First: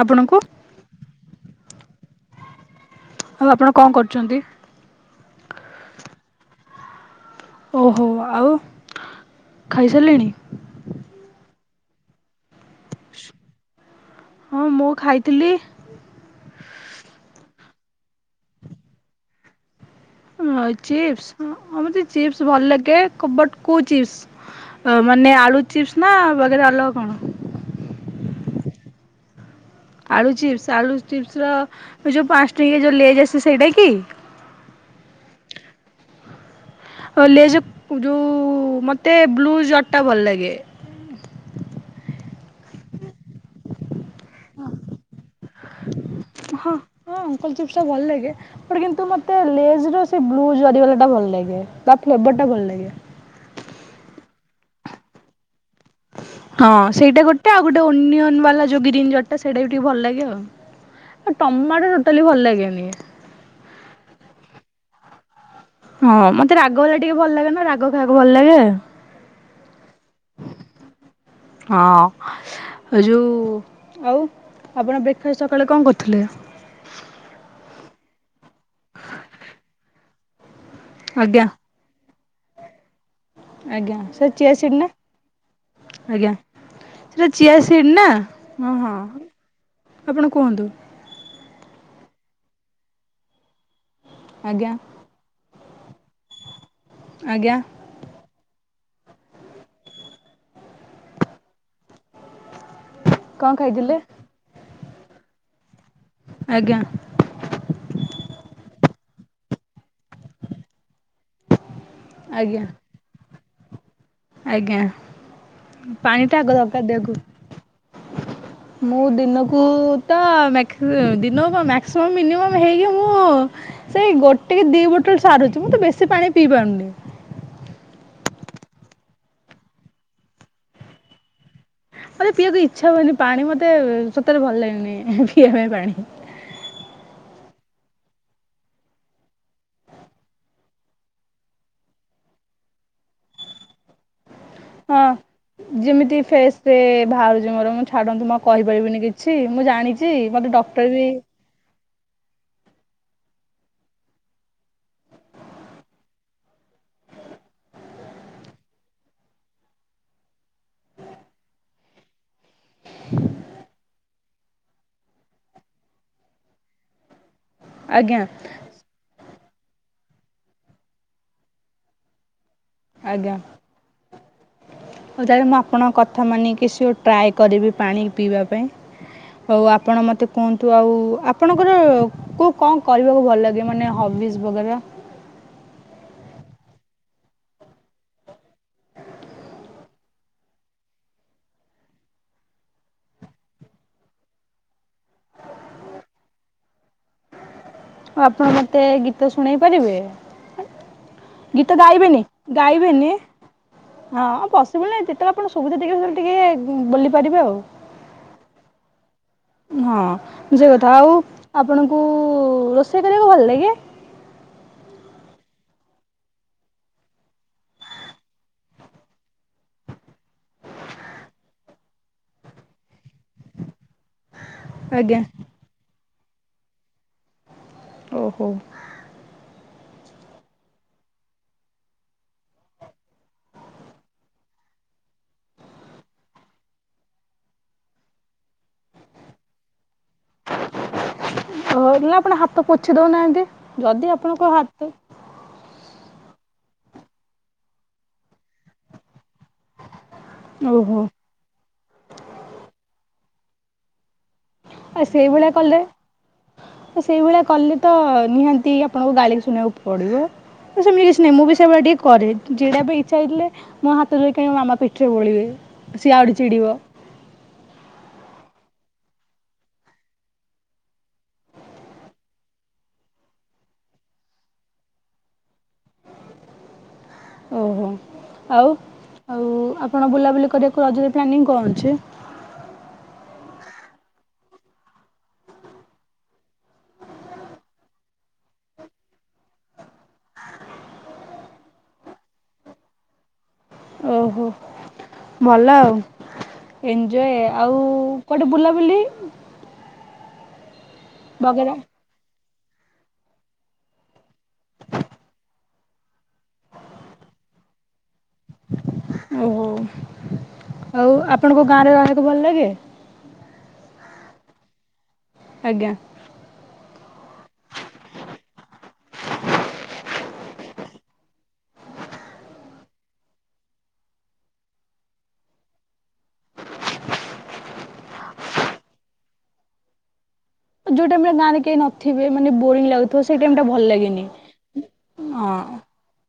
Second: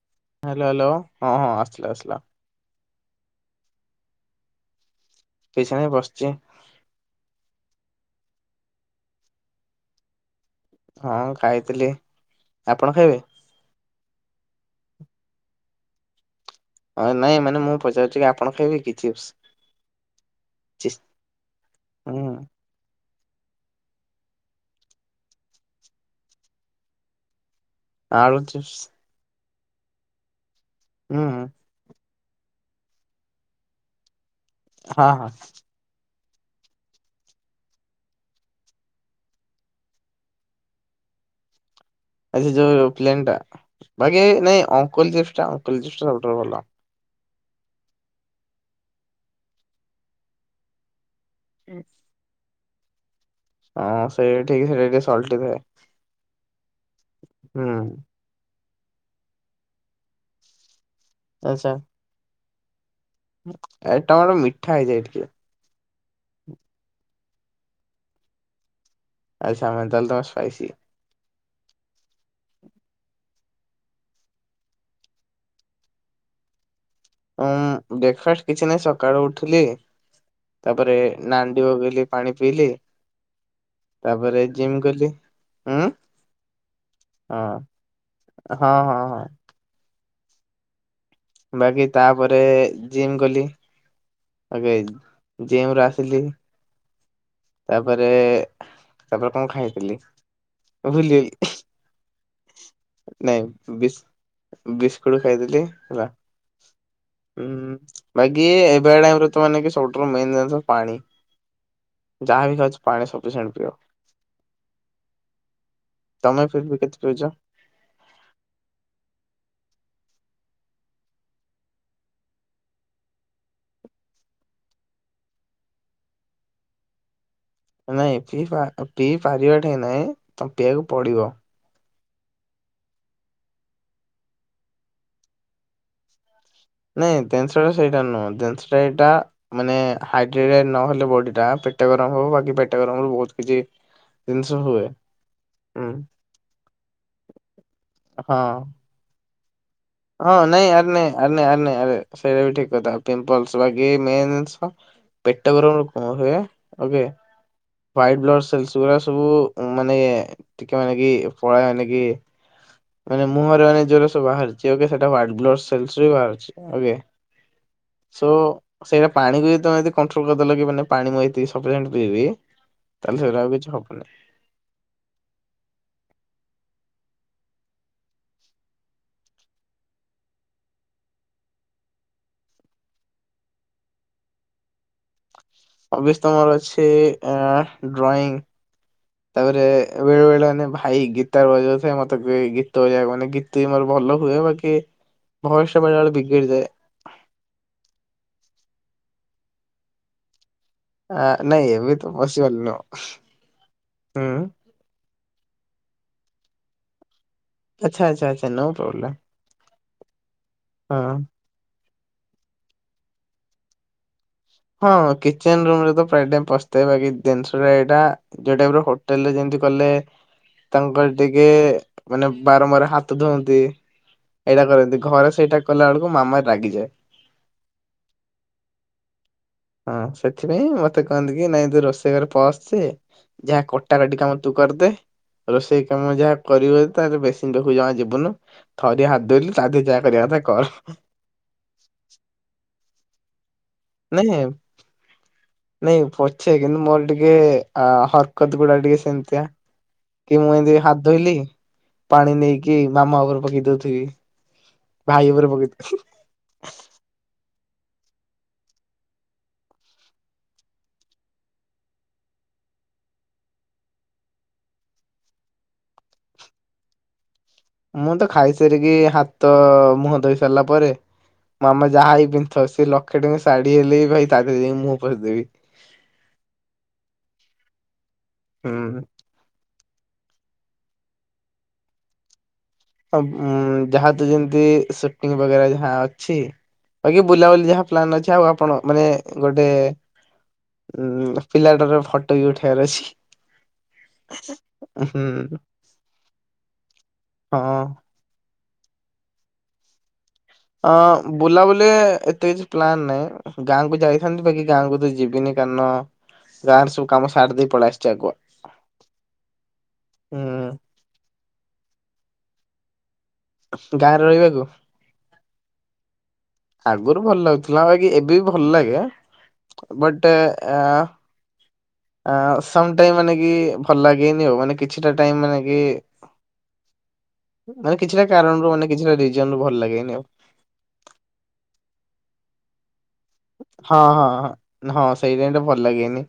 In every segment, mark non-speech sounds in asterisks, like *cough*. ଆପଣଙ୍କୁ hello, hello, ହଁ, ହଁ ଆସିଲା ଆସିଲା ଏବେ ଆପଣ କଣ କରୁଚନ୍ତି? କିଛି ନାଇ ବସିଚି। ଓହୋ ଆଉ ଖାଇସାରିଲେଣି? ହଁ ଖାଇଥିଲି। ଆପଣ ଖାଇବେ? ହଁ ମୁଁ ଖାଇଥିଲି। ଅ, ନାଇଁ ମାନେ ମୁଁ ପଚାରୁଚି କି ଆପଣ ଖାଇବେ କି ଚିପ୍ସ? ଅଁ, ଚିପ୍ସ ହଁ ମୋତେ ହୁଁ ଚିପ୍ସ ଭଲ ଲାଗେ କବାଟ କୋଉ ଚିପ୍ସ ଅ, ମାନେ ଆଳୁ ଚିପ୍ସ ନା ବଗେରା ଅଲଗା କଣ? ଆଳୁ ଚିପ୍ସ। ଆଳୁ ଚିପ୍ସ। ଆଳୁ ହୁଁ ଚିପ୍ସ ର ସେ ଯୋଉ ପାନ୍ସ ଟଙ୍କିଆ ଯୋଉ ଲେଜ୍ ଆସେ ସେଇଟା କି? ହଁ ହଁ। ଅ, ଲେଜ୍ ଯୋଉ ମୋତେ ବ୍ଲୁ ଜରିଟା ଭଲ ଲାଗେ। ଆଚ୍ଛା ଯୋଉ ପ୍ଲେନ୍ ଟା ବାକି ନାଇଁ ଅଙ୍କଲ୍ ଚିପ୍ସ ଟା ଅଙ୍କଲ୍ ଚିପ୍ସ ଟା ଭ ହଁ, ହଁ। ଅଙ୍କଲ୍ ଚିପ୍ସ ଟା ଭଲ ଲାଗେ ବଟ୍ କିନ୍ତୁ ମୋତେ ଲେଜ୍ ର ସେ ବ୍ଲୁ ଜରି ବାଲା ଟା ଭଲ ଲାଗେ ତା ଫ୍ଲେବର୍ ଟା ଭଲ ଲାଗେ। *inaudible* ହଁ ସେ ଠିକ୍ ସେଟା ଟିକେ ସଲ୍ଟି ଥାଏ। ହଁ ସେଇଟା ଗୋଟେ ଆଉ ହୁଁ ଗୋଟେ ଓନିଅନ୍ ବାଲା ଯୋଉ ଗ୍ରୀନ୍ ଜରିଟା ସେଇଟା ବି ଟିକେ ଭଲ ଲାଗେ ଆଉ। ଆଉ ଆଚ୍ଛା। ଟମାଟୋ ଟୋଟାଲି ଭଲ ଲାଗେ ନି ଏ ଟମାଟୋ ମିଠା ହେଇଯାଏ ଟିକେ। ହଁ ମୋତେ ରାଗ ବାଲା ଟିକେ ଭଲ ଲାଗେ ନା, ରାଗ ଖାଇବାକୁ ଭଲ ଲାଗେ। ଆଚ୍ଛା ଏମିତି ତାହେଲେ ତମେ ସ୍ପାଇସି। ହଁ ଯୋଉ ଆଉ ଆପଣ ବ୍ରେକଫାଷ୍ଟ ସକାଳେ କଣ କରିଥିଲେ? ଉଁ, ବ୍ରେକଫାଷ୍ଟ କିଛି ନାହିଁ ସକାଳୁ ଉଠିଲି ତାପରେ ଆଜ୍ଞା। ନାଣ୍ଡି ବଗୁଲୀ ପାଣି ପିଇଲି। ଆଜ୍ଞା ସେ ତାପରେ ଚିଆ ସିଡ୍ ଜିମ୍ ନା ଗଲି। ଉଁ ଆଜ୍ଞା ସେଟା ଚିଆ ହଁ ସିଡ୍ ନା ହଁ ହଁ। ଆପଣ କୁହନ୍ତୁ। ବାକି ତାପରେ ଜିମ୍ ଗଲି। ଆଜ୍ଞା। ଏବେ ଆଇ ଜିମ୍ ରୁ ଆସିଲି। ଆଜ୍ଞା। ତାପରେ ତାପରେ କଣ ଖାଇଥିଲି ଭୁଲିଗଲି ହିଁ। କଣ ନାଇଁ ବି ଖାଇଥିଲେ? ବି *unintelligible* ଖାଇଥିଲି। ହେଲା ଆଜ୍ଞା। ହୁଁ ମ୍ୟାଗି *unintelligible* ସବୁୁଠୁ ମେନ ଜିନିଷ ପାଣି। ଯାହା ବିି ଆଜ୍ଞା। ଖାଉଛି ପାଣି ସବୁ। ସେମିତି ଆଉ। ଆଜ୍ଞା। ପାଣିଟା ତମେ ଆଗ ଫିର ବି ଦରକାର କେତେ ଦେହକୁ ପିଉଛ? ମୁଁ ଦିନକୁ ତ ମାକ୍ସି ଦିନକୁ ମାକ୍ସିମମ ମିନିମମ୍ ହେଇକି ମୁଁ ସେଇ ଗୋଟେ କି ଦି ବୋଟଲ ସାରୁଛି ମୁଁ ତ ବେଶି ପାଣି ପିଇ ପାରୁନି। ନାଇଁ ପିଇ ପିଇ ପାରିବା ଟା ନାଇଁ ତମ ପିଇବାକୁ ପଡିବ ମତେ ପିଇବାକୁ ଇଚ୍ଛା ହୁଏନି ପାଣି ମତେ ସତରେ ଭଲ ଲାଗେନି ହିଁ ହିଁ ପିଇବା ପାଇଁ ପାଣି। ନାଇଁ ଜିନିଷ ଟା ସେଇଟା ନୁହଁ ଜିନିଷ ଟା ଏଇଟା ମାନେ ହାଇଡ୍ରେତେଡ ନହେଲେ ବଡି ଟା ଗରମ ହେବ ପେଟ ଗରମ ହବ ବହୁତ୍ କିଛି ଜିନିଷ ହୁଏ ହଁ ହୁଁ ଯେମିତି ଫେସରେ ଭାଉଜଙ୍କର ମୋର ଛାଡନ୍ତୁ ମୁଁ ହଁ। କହିପାରିବିନି କି ହଁ ନାଇଁ ଆରେ ନାଇଁ ଆର ନାଇ ଆର ନାଇଁ ଆରେ ସେଇଟା ବି ଠିକ କଥା ପିମ୍ପଲସ ବାକି ମେନ୍ ଜିନିଷ ପେଟ ଗର ହୁଏ ଓକେ ୱାୟେ ବ୍ଲଡ ସେଲ୍ସ ଗୁଡା ସବୁ ମାନେ ଟିକେ ମାନେ କି ପଳା ମାନେ କି ମାନେ ମୁହଁରେ ମାନେ ନିଜର ବାହାର ସେଟା ୱାନ ବ୍ଲଡ ସେଲସ ରୁ ହିଁ ବାହାରୁଚି ଓକେ। ଆଜ୍ଞା ସୋ ସେଇଟା ପାଣିବି। ତମେ ଯଦି କଣ୍ଟ୍ରୋଲ କରିଦେଲ କି ମାନେ ତମେ ପାଣି ଏତିକି ମୁ ସପିସିଏଣ୍ଟ ପିଇବି। ତାହେଲେ ଆଜ୍ଞା ସେଗୁରା ଆଉ କିଛି ହବନି। ହଉ ତାେଲେ ମୁଁ ଆପଣଙ୍କ କଥା ମାନି କିଛି ଗୋଟେ ଟ୍ରାଏ କରିବି ପାଣି ପିଇବା ପାଇଁ ଆଉ ଆପଣ ମୋତେ କୁହନ୍ତୁ ଆଉ ଆପଣଙ୍କର କୋଉ କଣ କରିବାକୁ ଭଲ ଲାଗେ ମାନେ ହବିଜ ବଗେରା? ହବିସ ତ ମୋର ଅଛି ଡ୍ରଇଂ ତାପରେ ବେଳେ ବେଳେ ମାନେ ଭାଇ ଗୀତ ବଜାଉଥାଏ ମତେ ଗୀତ ବଜେଇବାକୁ ମାନେ ଗୀତ ବି ମୋର ଭଲ ହୁଏ ବାକି ଭୟସ ବେଳେ ବେଳେ ବିଗିଡିଯାଏ। ଆ ଆପଣ ମତେ ଗୀତ ଶୁଣେଇ ପାରିବେ। ଆ ନାଇଁ ଗୀତ ଏବେ ତ ଗାଇବେନି ପସିବଲ ନୁହଁ ଗାଇବେନି ହୁଁ ହଁ ପସିବୁଲ ନାଇଁ ଯେତେବେଳେ ଆଣ ସୁବିଧା ଟିକେ ଟିକେ ବୋଲି ପାରିବେ ଆଉ ଆଚ୍ଛା ଆଚ୍ଛା ଆଛା ନୋ ପ୍ରୋବ୍ଲେମ୍। ହଁ। ବୁଝିବା କଥା ଆଉ ହଁ। ଆପଣ ଓ ଓ ରୋଷେଇ କରିବାକୁ ଭଲ ଲାଗେ। ହଁ କିଚେନ ରୁମରେ ପ୍ରାୟ ଟାଇମ୍ ପସିଥାଏ ବାକି ଜିନିଷ ଏଟା ଯୋଉଟା ହୋଟେଲରେ ଯେମତି କଲେ ତାଙ୍କର ଟିକେ ମାନେ ବାରମ୍ବାର ହାତ ଧୁଅନ୍ତି। ଏଇଟା କରନ୍ତି ଆଜ୍ଞା ଘରେ ସେଇଟା କଲା ବେଲୁ ମୋ ମାମା ରାଗିଯଏ। ଓହୋ। ହଁ ସେଥିପାଇଁ ମୋତେ କହନ୍ତି କି ନାଇଁ ତୁ ରୋଷେଇ ଘରେ ପସେ, ଯାହା କଟାକଟି କାମ ତୁ କରିଦେ, ରୋଷେଇ କାମ ଯାହା କରିବ ତାଲେ ବେସିନ୍ ପାଖକୁ ଜମା ଯିବୁନୁ, ଥରିଏ ହାତ ଧୋଇଲୁ ତା ଦେହେ ଯା ମୁଁ କହିଲି ନା ଆପଣ ହାତ ପୋ ଛି ଦଉ ନାହାଁନ୍ତି। ନାହିଁ ନାଇଁ ପଛେ କିନ୍ତୁ ମୋର ଟିକେ ଆ, ହରକତ ଗୁଡା ଟିକେ ସେମିତିଆ। କି ମୁଁ ଏମିତି ଓହୋ ହାତ ଧୋଇଲି ପାଣି ନେଇକି ମାମା ଉପରୁ ପକେଇ ଦୋଉଥିବି। ଏ ସେଇଭଳିଆ କଲେ ତ ସେଇଭଳିଆ କଲେ ତ ନିହାତି ଆପଣଙ୍କୁ ଗାଳି ଶୁଣିବାକୁ ପଡିବ, ତ ସେମିତି କିଛି ନାହିଁ ମୁଁ ବି ସେଇଭଳିଆ ଟିକେ କରେ, ଯେଟା ପାଇଁ ଇଚ୍ଛା ହେଇଥିଲେ ମୋ ହାତ ଧୋଇକି କାଇଁ ମାମା ପିଠିରେ ବୋଳିବେ, ସିଏ ଆହୁରି ଚିଡିବ। ମୁଁ ତ ଖାଇସାରିକି ହାତ ମୁହଁ ଧୋଇ ସାରିଲା ପରେ ମାମା ଯାହା ବି ପିନ୍ଧିଥାଉ ସେ ଲକ୍ଷେ ଟଙ୍କିଆ ଶାଢୀ ହେଲେ ବି ଭାଇ ତା ଦେହରେ ଯାଇକି ମୁହଁ ପୋଛିଦେବି। ଓହୋ। ଆଉ ହୁଁ। ଆଉ ଆ କଣ ବୁଲାବୁଲି କରିବାକୁ ରଜରେ ପ୍ଲାନିଙ୍ଗ କଣ ଅଛି? ଆଉ ଉଁ, ଯାହା ତୁ ଯେମିତି ସେଟିଙ୍ଗ ବଗେର ଯାହା ଅଛି ବାକି ବୁଲାବୁଲି ଯାହା ପ୍ଲାନ୍ ଅଛି, ଆଉ ଆପଣ ମାନେ ଗୋଟେ ଉଁ ପିଲାଟାର ଫଟୋ ବି ଉଠେଇବାର ଅଛି। ଓହୋ ହୁଁ ଭଲ ଆଉ ଏନଞ୍ଜୟ ଆଉ ହଁ। କୁଆଡେ ବୁଲାବୁଲି ଅଁ, ବଗେରା ବୁଲାବୁଲି ଏତେ କିଛି ପ୍ଲାାନ୍ ନାଇଁ ଗାଁକୁ ଯାଇଥାନ୍ତି, ବାକି ଗାଁକୁ ତ ଯିବିନି କାରଣ ଗାଁ ରେ ସବୁ କାମ ସାରିଦେଇ ପଳେଇ ଆସିଚି ଆଗୁଆ। ଓହୋ ହୁଁ ଆଉ ଆପଣଙ୍କୁ ଗାଁ ରେ ରହିବାକୁ ଭଲ ଲାଗେ? ଗାଁରେ ରହିବାକୁ। ଆଜ୍ଞା। ଆଗରୁ ଭଲ ଲାଗୁଥିଲା ବାକି ଏବେ ବି ଭଲ ଲାଗେ, ବଟ୍ ଏଆ ଆ, ସମ ଟାଇମ୍ ମାନେ କି ଭଲ ଲାଗେନି ଆଉ, ମାନେ କିଛିଟା ଟାଇମ୍ ମାନେ କି ମାନେ କିଛିଟା କାରଣରୁ ମାନେ କିଛି ଟା ରିଜନ୍ ରୁ ଭଲ ଲାଗେନି ଆଉ। ଯୋଉ ଟାଇମ୍ ରେ ଗାଁରେ କେହି ନଥିବେ ମାନେ ବୋରିଂ ଲା ହଁ, ହଁ, ହଁ, ନ-ହଁ ସେଇ ପାଇଁ ତ ହଁ ଭଲ ଲାଗେନି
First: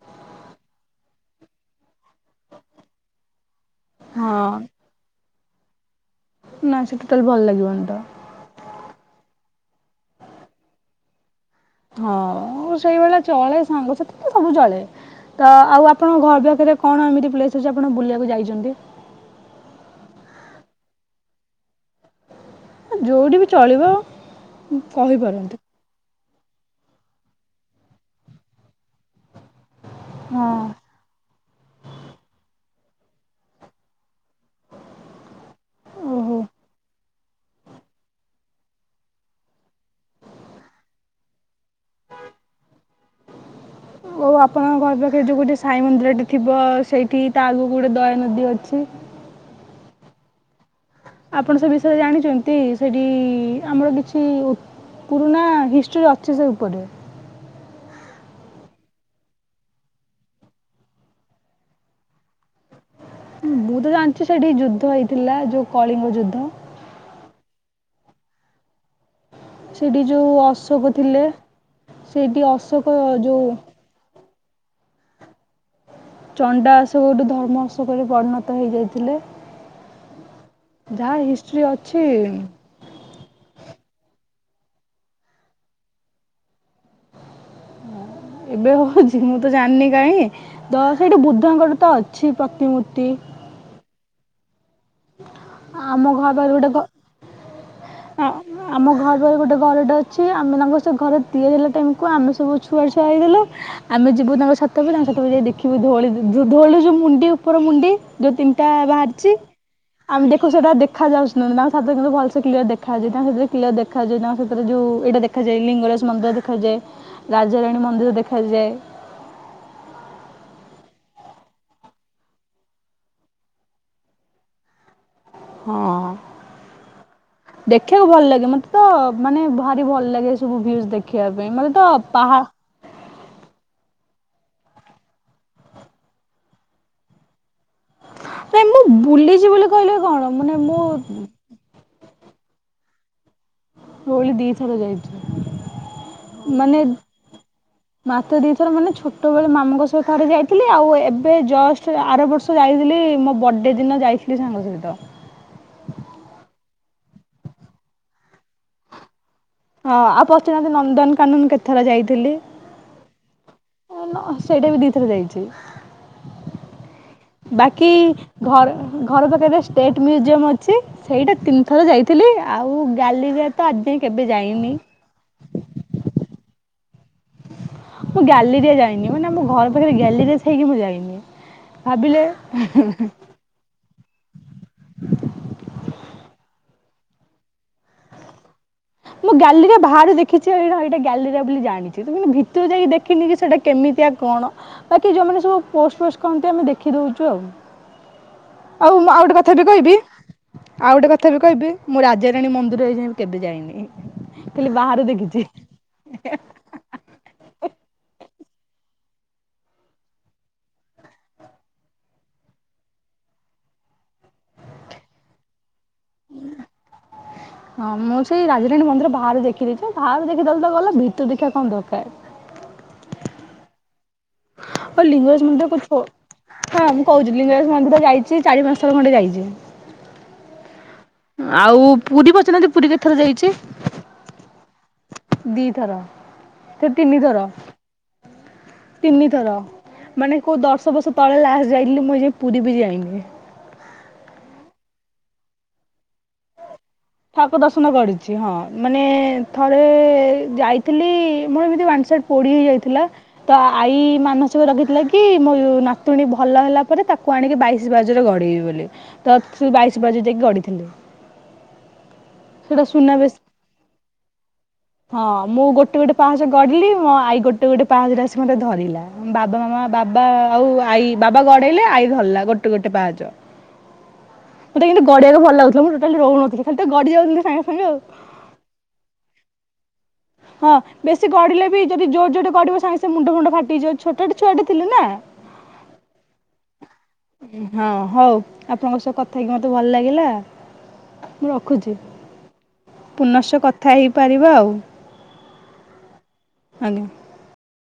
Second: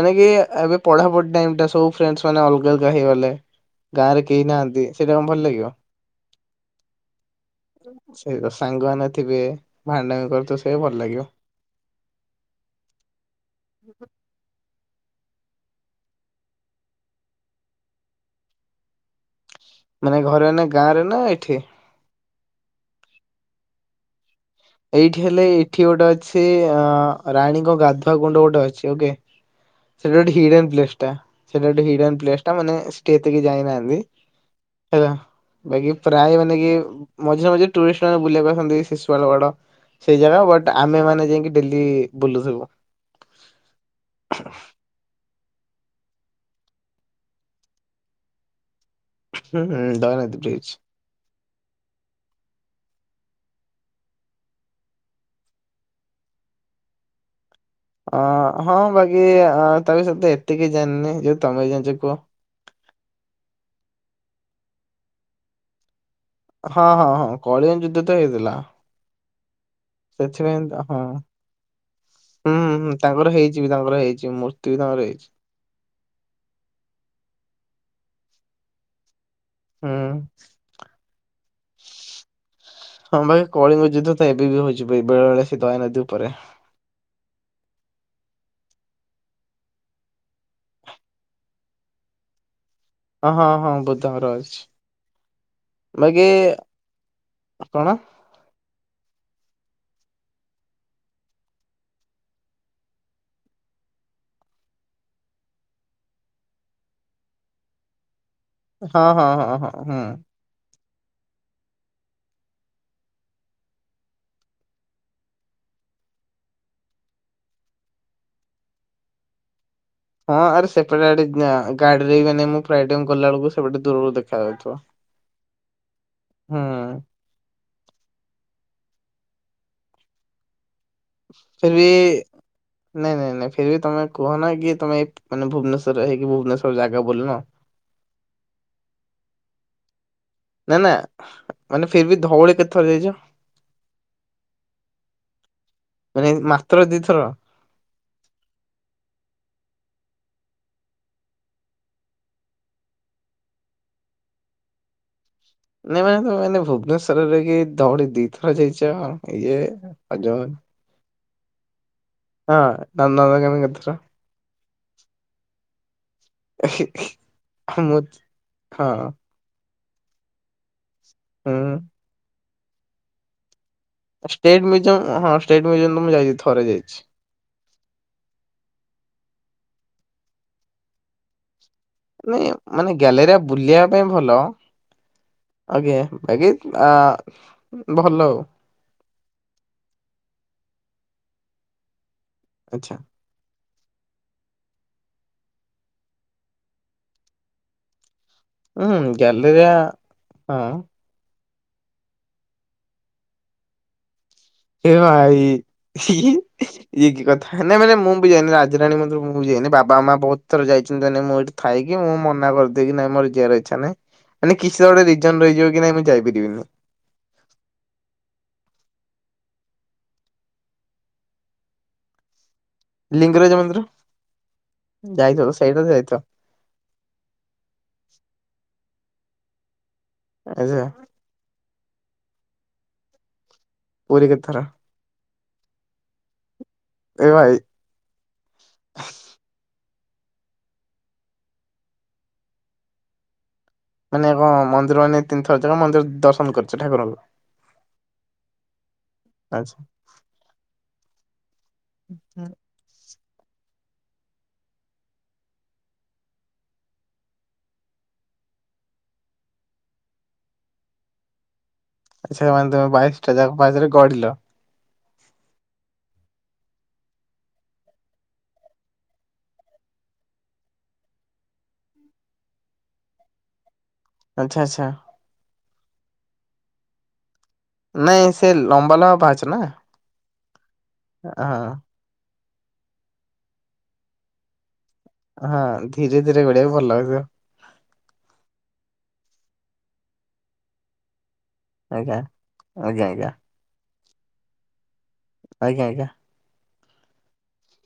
ମାନେ କି ଏବେ ପଢାପଢି ଟାଇମ୍ ଟା ସବୁ ଫ୍ରେଣ୍ଡସ୍ ମାନେ ଅଲଗା ଅଲଗା ହେଇଗଲେ। ଗାଁରେ କେହି ହଁ ନାହାଁନ୍ତି ସେଇଟା କଣ ଭଲ ଲାଗେ। ନା ସେ ଟୋଟାଲ ଭଲ ଲାଗିବନି ତ କିଅ ସେଇ ତ ସାଙ୍ଗମାନେ ଥିବେ। ଭାଣ୍ଡାମି କରୁଥୁବୁ ସେ ଭଲ ଲାଗିବ। ହଁ ସେଇଭଳିଆ ଚଳେ ସାଙ୍ଗ ସାଥୀ ତ ସବୁ ଚଳେ ତ ଆଉ ଆପ ଆପଣଙ୍କ ଘର ପାଖରେ କଣ ଏମିତି ପ୍ଲେସ୍ ଅଛି ଆପଣ ବୁଲିବାକୁ ଯାଇଚନ୍ତି। ମାନେ ଘରେ ନା ଗାଁରେ ନା ଏଠି। ହଁ ଯୋଉଠି ବି ଚଳିବ। ଏଇଠି ହେଲେ କହିପାରନ୍ତି ଏଠି ଗୋଟେ ଅଛି ଠୀ ଆଁ ରାଣୀଙ୍କ ଗାଧୁଆ କୁଣ୍ଡ ଗୋଟେ ଅଛି ଓକେ। ସେଟା ଗୋଟେ ହଁ ହିଡେନ୍ ପ୍ଲେସ ତ ସେଟା ଗୋଟେ ହିଡେନ ପ୍ଲେସ ଟା ମାନେ। ଷ୍ଟି ଏତିକି ଯାଇନାହାନ୍ତି ହେଲା ବାକି ପ୍ରାୟ ଓହୋ ମାନେ କିଏ ମଝେରେ ମଝି ଟୁରିଷ୍ଟ ମାନେ ବୁଲିବାକୁ ଆସ ଶିଶୁଳ ବାଡ଼ ସେଇ ଜାଗା ବଟ ଆମେ ମାନେ ଯାଇକି ଡେଲି ବୁଲୁ ଥିଲୁ। ଆଉ ଆପଣଙ୍କ ଘର ପାଖରେ ଯୋଉ ଗୋଟେ ସାଇ ମନ୍ଦିର ଟି ଥିବ ସେଇ ଠି ତା ଆଗକୁ ଗୋଟେ ଦୟାାନଦୀ ଅଛି। ହୁଁଁ ଦୟାନଦୀ ବ୍ରିଜ। ଆପଣ ସେ ବିଷୟରେ ଜାଣିଛନ୍ତି ସେଠି ଆମର କିଛି ପୁରୁଣା ହିଷ୍ଟ୍ରୀ ଅଛି ସେ ଉପରେ ଅ ହଁ ବାକି ତା ବି ସହିତ ଏତିକି ଜାଣିନି ଯୋଉ ତମେ ଜାଣିଛ କୁହ। ମୁଁ ତ ଜାଣିଛିି ସେଠି ଯୁଦ୍ଧ ହେଇଥିଲା ଯୋଉ କଳିଙ୍ଗ ଯୁ ହଁ ହଁ ହଁ କଳିଙ୍ଗ ଯୁଦ୍ଧତ ହେଇଥିଲା। ସେଠି ଯୋଉ ସେଥିପାଇଁ ତ ଅଶୋକ ହଁ। ଥିଲେ ସେଇଠି ହୁଁ ହୁଁ ହୁଁ ଅଶୋକ ତାଙ୍କର ଯୋଉ ହେଇଛି ବି ତାଙ୍କର ହେଇଛି ମୂର୍ତ୍ତି ବି ତାଙ୍କର ହେଇଛି। ଚଣ୍ଡା ଆଶୋକ ରୁ ଧର୍ମ ଅଶୋକରେ ପରିଣତ ହେଇଯାଇଥିଲେ। ହୁଁ। ଶ୍ରୀ ଅଛି। ହଁ ବାକି କଳିଙ୍ଗ ଯୁଦ୍ଧ ତ ଏବେ ବି ହଉଛିି ବେଳେ ବେଳେ ସେ ଦୟା ନଦୀ ଉପରେ। ଏବେ ହଉଛି ମୁଁ ତ ଜାଣିନି କାହିଁ ତ ସେଇଠୁ ବୁଦ୍ଧଙ୍କର ତ ଅଛି ପ୍ରତିମୂର୍ତ୍ତି। ହଁ ହଁ ହଁ ହଁ ବୁଦ୍ଧ ଙ୍କର ଅଛି। *unintelligible* ଆମ ବାକି ଘର ଗୋଟେ କଣ ହ। ଆମ ଘର ପରେ ଗୋଟେ ଘରଟେ ଅଛି ଆମେ ତାଙ୍କ ସେ ଘରେ ତିଆରି ହେଲା ଟାଇମ୍ କକୁ ଆମେ ସବୁ ଛୁଆ ଛୁଆ ହେଇଗଲୁ ଆମେ ଯିବୁ ତାଙ୍କ ଛାତକୁ ତାଙ୍କ *unintelligible* କୁ ଯାଇ ଦେଖିବୁ ଧଉଳି ଧୋଉଳିୁ ଯେଉଁ ମୁଣ୍ଡି ଉପର ମୁଣ୍ଡି ଯୋଉ ତିନିଟା ହଁ ହଁ ବାହାରିଛି ହଁ ହଁ ହୁଁ। ଆମେ ଦେଖୁ ସେଟା ଦେଖ ଦେଖାଯାଉଛି କି ନା ତାଙ୍କ ଛାତ ଉପରୁ ଭଲ ସେ କ୍ଲିୟର ଦେ ଦେଖାଯାଏ ତାଙ୍କ ସାଥିରେ କିଲ ଦେଖାଯାଏ ତାଙ୍କ ସାଥିରେ ଯୋଉ ଏଇଟା ଦେଖାଯାଏ ଲିଙ୍ଗରାଜ ମନ୍ଦିର ଦେଖାଯାଏ ରାଜାରାଣୀ ମନ୍ଦିର ଦେଖାଯାଏ ହଁ ଆରେ ସେପଟେ ଆଡ଼େ ଗା ଗାଡ଼ିରେ ମାନେ ମୁଁ ଗଲାବେଳକୁ ସେପଟେ ଦୂରରୁ ଦେଖା ଯାଉଥିବ। ହଁ। ହୁଁ ଦେଖିବାକୁ ଭଲ ଲାଗେ ମତେ ତ ମାନେ ଭାରି ଭଲ ଲାଗେ ସବୁ ଭି ଫିରବି ନାଇଁ ନାଇଁ ନାଇଁ ଫିରବି ତମେ କୁହ ନା କି ତମେ ମାନେ ଭୁବନେଶ୍ୱର ହେଇକି ଭୁବନେଶ୍ଵର ଜାଗା ବୋଲିନ। ଏ ମୁଁ ବୁଲିଛି ବୋଲି କହିଲି କଣ। ମାନେ ନା ମୁଁ ନା ମାନେ ଫେର ବି ଧଉଳି କେତ ଥର ଯାଇଛ? ଧଉଳି ଦିଥର ଯାଇଚି, ମାନେ ମାତ୍ର ଦିଥର? ମାତ୍ର ଦିଥର ମାନେ ଛୋଟ ବେଳେ ମାମୁଙ୍କ ଥରେ ଯାଇଥିଲି ଆଉ ଏବେ ଜଷ୍ଟ ଆର ବର୍ଷ ଯାଇଥିଲି ମୋ ବର୍ଥଡ଼େ ଦିନ ଯାଇଥିଲି ସାଙ୍ଗ ସହିତ। ନାଇଁ ମାନେ ତ ମାନେ ଭୁବନେଶ୍ଵରରେ କି ଧଉଳି ଦିଥର ଯାଇଛ। ଇଏ ହଁ ଆଉ ଅଜବ। ପଚାରନ୍ତୁ ନନ୍ଦନ କାନୁନ କେତେ ଥର ଯାଇଛି ଥିଲି ହଁ ନନ୍ଦନକାନନ କେତେଥର? ଆଁ ସେଇଟା ବି ଦିଥର ଯାଇଛି। ଏହି ହି ବାକି ଘର ଘର ପାଖେ ରେଷ୍ଟ୍ ଷ୍ଟେଟ୍ ମ୍ୟୁଜିୟମ୍ ଅଛି। ସେଇଟା ତିନି ହୁଁ। ଥର ଯାଇଥିଲି ଆଉ ଗ୍ୟାଲେରୀଆ ହଁ ଷ୍ଟେଟ୍ ମ୍ୟୁଜିୟମ୍ ହଁ ଷ୍ଟେଟ୍ ମ୍ୟୁଜିୟମ୍ ତ ମୁଁ ଯାଇଛି ଥରେ କରାଯାଇଛି। ମୁଁ ଗ୍ୟାଲେରିଆ ଯାଇନି ମାନେ ଆମ ଘର ପାଖରେ ଗ୍ୟାଲେରିଆ ଥାଇକି ମୁଁ ଯାଇନି। ଭାବିଲେ ନାଇଁ ମାନେ ଗ୍ୟାଲେରିଆ ବୁଲିବା ପାଇଁ ଭଲ ଆଜ୍ଞା ତାଗିଦ୍ ଆ ଭଲ ଆଉ। ମୁଁ ଗ୍ୟାଲେରୀଆ ବାହାରୁ ଦେଖିଛି ଏଇଟା ଏଇଟା ଗ୍ୟାଲେରୀଆ ବୋଲି ଜାଣିଛି। କିନ୍ତୁ ଭିତରକୁ ଯାଇକି ଆଚ୍ଛା ଦେଖିନିକି ସେଟା କେମିତିଆ କଣ ବାକି ଯୋଉମାନେ ସବୁ ପୋଷ୍ଟ ଫୋଷ୍ଟ କରନ୍ତି ଆମେ ଦେଖିଦଉଛୁ ଆଉ। ହୁଁ ଆଉ ମୁଁ ଆଉ ଗୋଟେ କଥା ଗ୍ୟାଲେରିଆ ବି କହିବି ହଁ ଆଉ ଗୋଟେ କଥା ବି କ କହିବି ମୁଁ ରାଜାରାଣୀ ମନ୍ଦିର ଏଇ ଯାଏ ବି କେବେ ଯାଇନି। ଖାଲି ଏ ବାହାରୁ ଭାଇ ଦେଖିଛି। ଇଏ ଇଏ କି କଥା। ନାଇଁ ମାନେ ମୁଁ ବି ଯାଇନି ରାଜରାଣୀ ମନ୍ଦିର ମୁଁ ବି ଯାଇନି ବାବା ମାମା ବହୁତ ଥର ଯାଇଛନ୍ତିମାନେ ମୁଁ ଏଇଠି ଥାଇକି ମୁଁ ମନା କରିଦିଏ କି ନାଇଁ ମୋର ଯିବାର ଇଚ୍ଛା ନାହିଁ ମାନେ କିଛି ତ ଗୋଟେ ରିଜନ ରହିଯିବ କି ନାଇଁ ମୁଁ ଯାଇପାରିବିନି। ହଁ ମୁଁ ସେଇ ରାଜାରାଣୀ ମନ୍ଦିର ବାହାରେ ଦେଖିଦେଇଛି ବାହାରେ ଦେଖିଦଲେ ତ ଗଲା ଭିତର ଦେଖିବା କଣ ଦରକାର। ଲିଙ୍ଗରାଜ ମନ୍ଦିର? ଆଉ ଯାଇଥିବ ଲିଙ୍ଗରାଜ ତ ମନ୍ଦିର ସେଇଟା ତ ଯାଇଥିବ କଣ ହଁ ମୁଁ କହୁଛି ଲିଙ୍ଗରାଜ ମନ୍ଦିର ଯାଇଛି ଚାରି ପାଞ୍ଚ ଥର ଖଣ୍ଡେ ଯାଇଛି। ଆଜି ଆଚ୍ଛା। ଆଉ ପୁରୀ ପଚାରୁନାହାଁନ୍ତି ପୁରୀ କେତେ ଥର ଯାଇଛି। ପୁରୀ କେତେଥର? ଦି ଥର। ସେ ତିନି ଏ ଥର ଭାଇ ତିନି ଥର ମାନେ କୋଉ ଦଶ ବର୍ଷ ତଳେ ଲାଷ୍ଟ ଯାଇଥିଲି। ମୁଁ ଏଯାଏ ପୁରୀ ବି ଯାଇନି। ମାନେ କଣ ମନ୍ଦିର ମାନେ ତିନିଥର ଯାକ ମନ୍ଦିର ଦର୍ଶନ କଲ ଠାକୁର ଦର୍ଶନ କରିଛି ହଁ ମାନେ ଆଚ୍ଛା ଥରେ ଯାଇ ଥିଲି ମୋର ଏମିତି ୱାନ୍ ସାଇଡ଼ ପୋଡି ହେଇ ଯାଇଥିଲା ତ ଆଈ ମାନସିକ ରଖିଥିଲା କି ମୋ ନାତୁଣୀ ଭଲ ହେଲା ପରେ ତାକୁ ଆଣିକି ବାଇଶି ପାହାଚରେ ଗଡ଼େଇବି ବୋଲି ତ ସେ ବାଇଶି ପାହାଚରେ ଯାଇକି ଗଡ଼ିଥିଲି। ଆଚ୍ଛା ତ ସେଇଟା ସୁନାବେଶ ବାଇଶିଟା ଯାକ ପାହାଚରେ ଗଡ଼ିଲ। ହଁ ମୁଁ ଗୋଟେ ଗୋଟେ ପାହାଚ ଗଡିଲି ମୋ ଆଈ ଗୋଟେ ଗୋଟେ ପାହାଜରେ ଆସି ମତେ ଧରିଲା ବାବା ମ ବାବା ଆଉ ଆଈ ବାବା ଗଡେଇଲେ ଆଈ ଧରିଲା ଗୋଟେ ଗୋଟେ ପାହାଚ। ଆଚ୍ଛା ମୋତେ ଆଚ୍ଛା। କିନ୍ତୁ ଗଡି ବାକୁ ଭଲ ଲାଗୁଥିଲା। ରହୁନଥିଲି ଖାଲି ତ ଗ। ଯାଉଛନ୍ତି ସାଙ୍ଗ ନାଇଁ ସେ ଲମ୍ବା ଲମ୍ବା ପାହାଚ ନା। ହଁ ବେଶି ଗଡିଲେ ହଁ ବି ଯଦି ଜୋ ଯୋଉଠି ଗଡିବ ସାଙ୍ଗେ ମୁଣ୍ଡ ମୁଣ୍ଡ ଫାଟିଯିବ ଛୋଟ ଟେ ଛୁଆଟେ ଥି ଥିଲୁନା ହଁ ଧୀରେ ଧୀରେ ଗଡିବାକୁ ଭଲ ଲାଗିବ ହଁ ହଉ ଆପଣଙ୍କ ସହ କ ମତେ ଭଲ ଲାଗିଲା। ମୁଁ ରଖୁଛି ଆଜ୍ଞା ଆଜ୍ଞା ଆଜ୍ଞା ପୁନଶ୍ଚ କ କଥା ହେଇପାରିବା ଆଉ। ଆଜ୍ଞା ଆଜ୍ଞା। ଆଜ୍ଞା।